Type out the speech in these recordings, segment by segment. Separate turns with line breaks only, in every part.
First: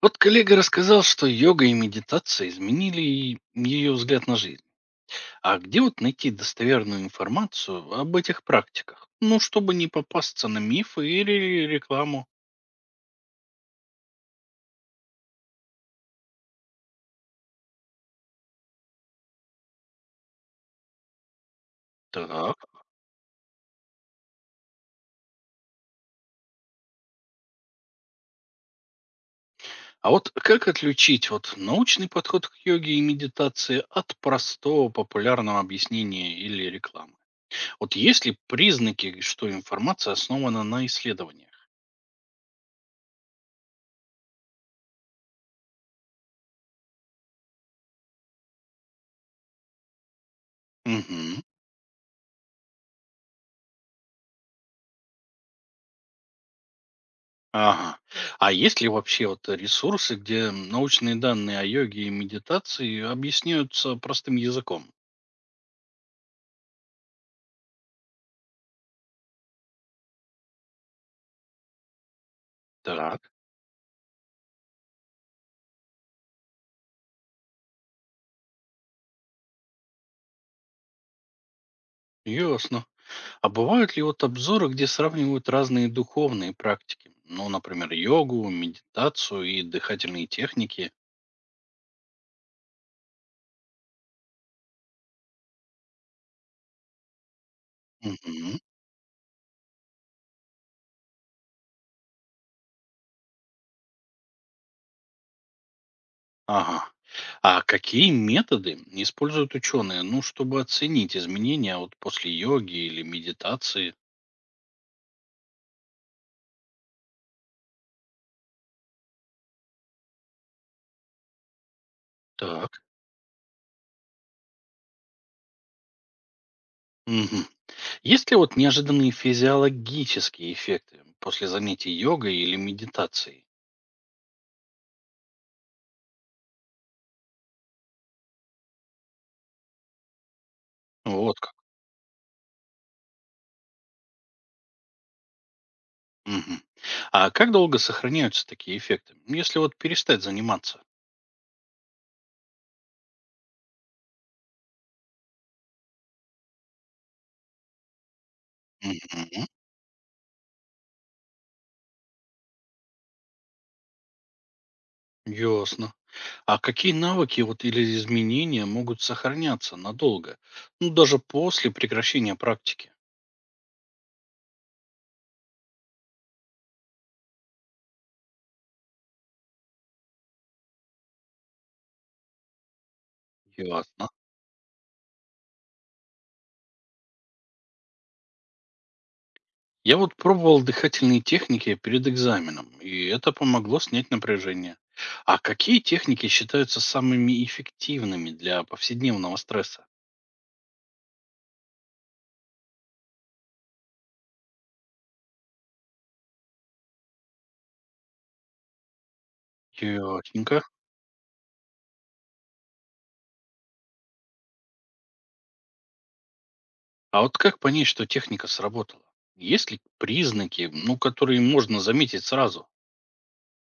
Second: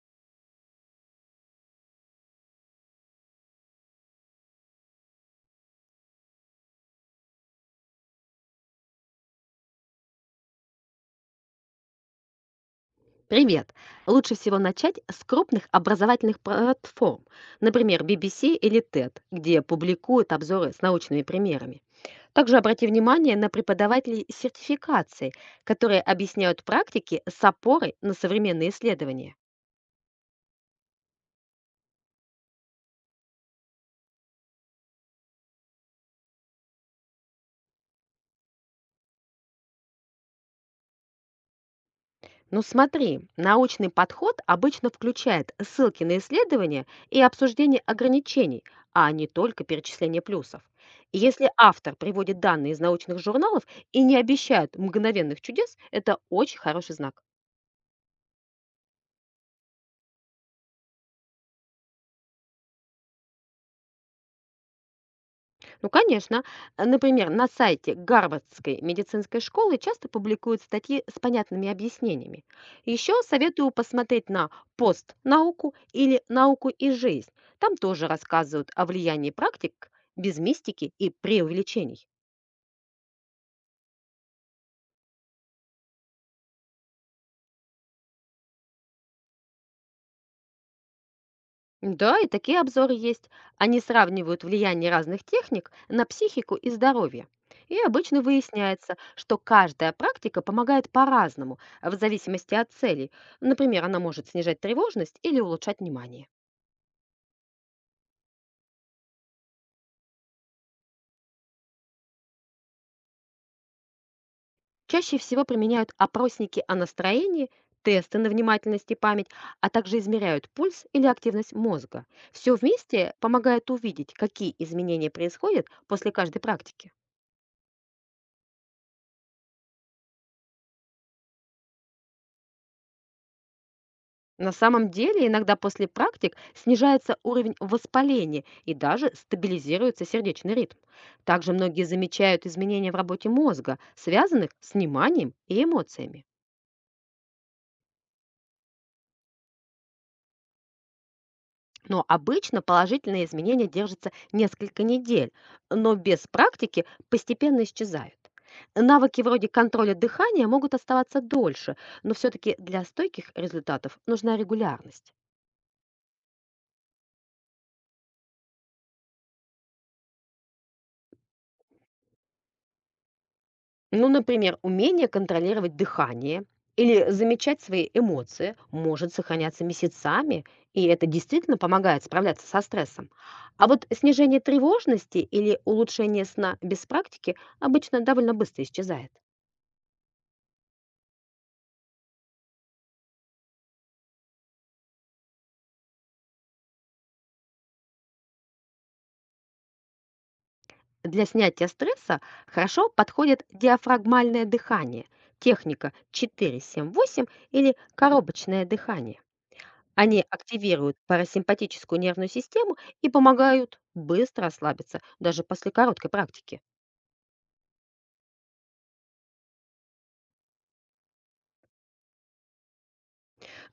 Вот коллега рассказал, что йога и медитация изменили ее взгляд на жизнь. А где вот найти достоверную информацию об этих практиках? Ну, чтобы не попасться на мифы или рекламу.
Привет! Лучше всего начать с крупных образовательных платформ, например, BBC или TED, где публикуют обзоры с научными примерами. Также
Так.
обрати внимание на преподавателей сертификации, которые объясняют практики с опорой на современные исследования.
А вот как отличить вот научный подход к йоге и медитации от простого популярного объяснения или рекламы? Вот есть ли признаки, что информация основана на исследованиях?
Ну смотри, научный подход обычно включает ссылки на исследования и обсуждение ограничений, а не только перечисление плюсов. И
Угу.
если автор приводит данные из научных журналов и не обещает мгновенных чудес, это очень хороший знак.
Ага. А есть ли вообще вот ресурсы, где научные данные о йоге и медитации объясняются простым языком?
Ну, конечно. Например, на сайте Гарвардской медицинской школы часто публикуют статьи с понятными объяснениями. Еще
Так,
советую посмотреть на пост «Науку» или «Науку и жизнь». Там тоже рассказывают о влиянии практик без мистики и преувеличений.
ясно. А бывают ли вот обзоры, где сравнивают разные духовные практики? Ну, например, йогу, медитацию и дыхательные техники?
Да, и такие обзоры есть. Они сравнивают влияние разных техник на психику и здоровье. И обычно
Мгм.
выясняется, что каждая практика помогает по-разному, в зависимости от целей. Например, она может снижать тревожность или улучшать внимание.
Ага. А какие методы используют ученые, ну, чтобы оценить изменения вот после йоги или медитации?
Чаще всего применяют опросники о настроении, тесты на внимательность и память, а также измеряют пульс или активность мозга. Все
Так.
вместе помогает увидеть, какие изменения происходят после каждой практики.
Мгм. Есть ли вот неожиданные физиологические эффекты после занятий йогой или медитацией?
На самом деле, иногда после практик снижается уровень воспаления и даже стабилизируется сердечный ритм.
Вот как.
Также многие замечают изменения в работе мозга, связанных с вниманием и эмоциями.
Мгм. А как долго сохраняются такие эффекты, если вот перестать заниматься?
Но обычно положительные изменения держатся несколько недель, но без практики постепенно исчезают. Навыки
Мгм.
вроде контроля дыхания могут оставаться дольше, но все-таки для стойких результатов нужна регулярность.
Ясно. А какие навыки вот или изменения могут сохраняться надолго, ну даже после прекращения практики?
Ну, например, умение контролировать дыхание или замечать свои эмоции может сохраняться месяцами, и это действительно помогает справляться со стрессом. А вот
Ясно.
снижение тревожности или улучшение сна без практики обычно довольно быстро исчезает.
Я вот пробовал дыхательные техники перед экзаменом, и это помогло снять напряжение. А какие техники считаются самыми эффективными для повседневного стресса?
Для снятия стресса хорошо подходит диафрагмальное дыхание, техника 4-7-8 или коробочное дыхание. Они
Ясненько.
активируют парасимпатическую нервную систему и помогают быстро расслабиться, даже после короткой практики.
А вот как понять, что техника сработала? Есть ли признаки, ну, которые можно заметить сразу?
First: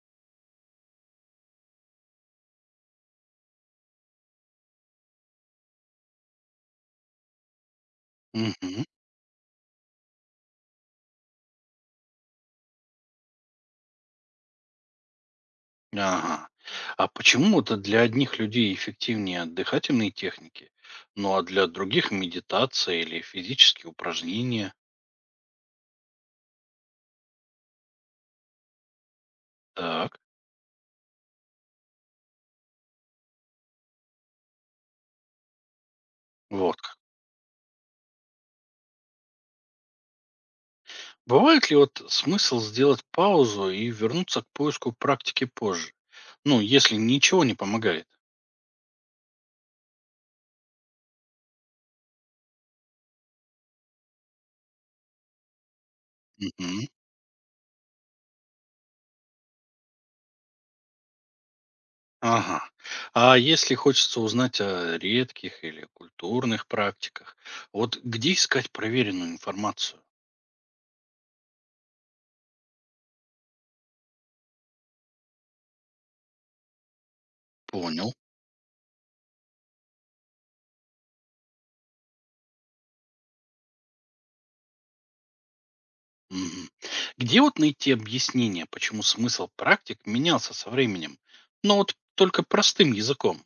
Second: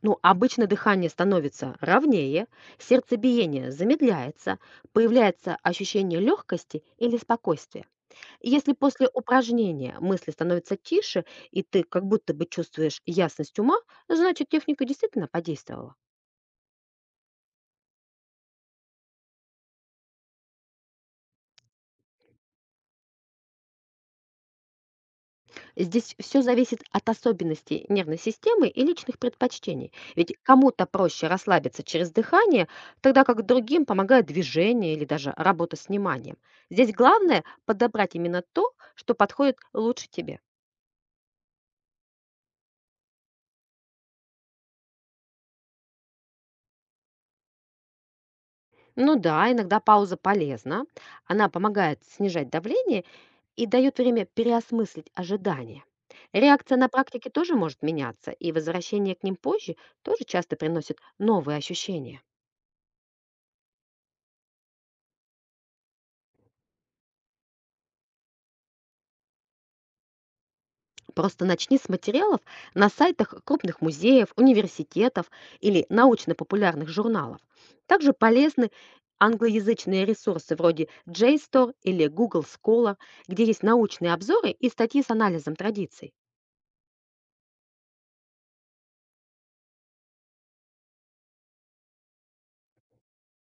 Ну, обычно дыхание становится ровнее, сердцебиение замедляется, появляется ощущение легкости или спокойствия. Если
Мгм.
после упражнения мысли становятся тише, и ты как будто бы чувствуешь ясность ума, значит техника действительно подействовала.
Ага. А почему это для одних людей эффективнее дыхательные техники, ну а для других медитация или физические упражнения?
Здесь все зависит от особенностей нервной системы и личных предпочтений.
Так,
Ведь кому-то проще расслабиться через дыхание, тогда как другим помогает движение или даже работа с вниманием.
вот
Здесь
как.
главное подобрать именно то, что подходит лучше тебе.
Бывает ли вот смысл сделать паузу и вернуться к поиску практики позже? Ну, если ничего не помогает.
Ну да, иногда пауза полезна. Она помогает снижать давление и дает время переосмыслить ожидания. Реакция
Мгм.
на практике тоже может меняться, и возвращение к ним позже тоже часто приносит новые ощущения.
Ага. А если хочется узнать о редких или культурных практиках, вот где искать проверенную информацию?
Просто начни с материалов на сайтах крупных музеев, университетов или научно-популярных журналов. Также
Понял.
полезны англоязычные ресурсы вроде JSTOR или Google Scholar, где есть научные обзоры и статьи с анализом традиций.
Мгм. Где вот найти объяснение, почему смысл практик менялся со временем? Но вот только простым языком.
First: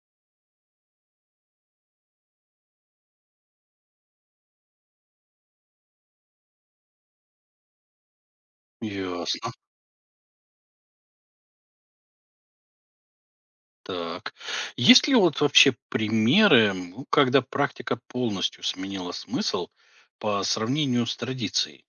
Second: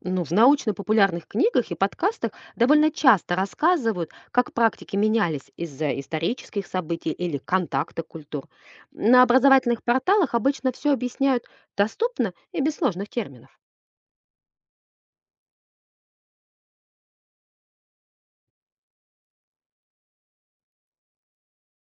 Ну, в научно-популярных книгах и подкастах довольно часто рассказывают, как практики менялись из-за исторических событий или контакта культур. На
Ясно.
образовательных порталах обычно все объясняют доступно и без сложных терминов.
Так. Есть ли вот вообще примеры, ну, когда практика полностью сменила смысл по сравнению с традицией?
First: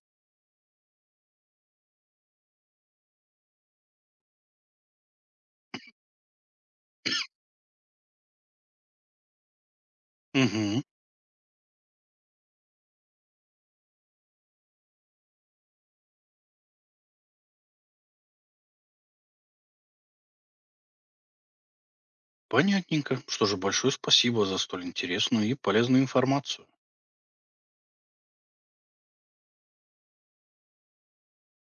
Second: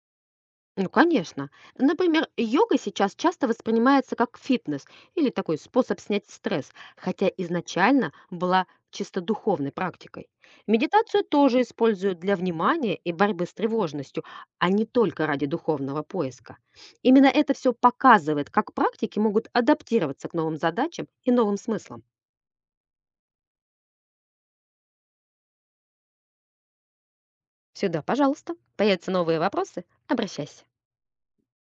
Ну, конечно. Например, йога сейчас часто воспринимается как фитнес или такой способ снять стресс, хотя изначально была чисто духовной практикой.
Угу.
Медитацию тоже используют для внимания и борьбы с тревожностью, а не только ради духовного поиска. Именно это все показывает, как практики могут адаптироваться к новым задачам и новым смыслам.
Понятненько. Что же, большое спасибо за столь интересную и полезную информацию.
Сюда, пожалуйста. Появятся новые вопросы? Обращайся.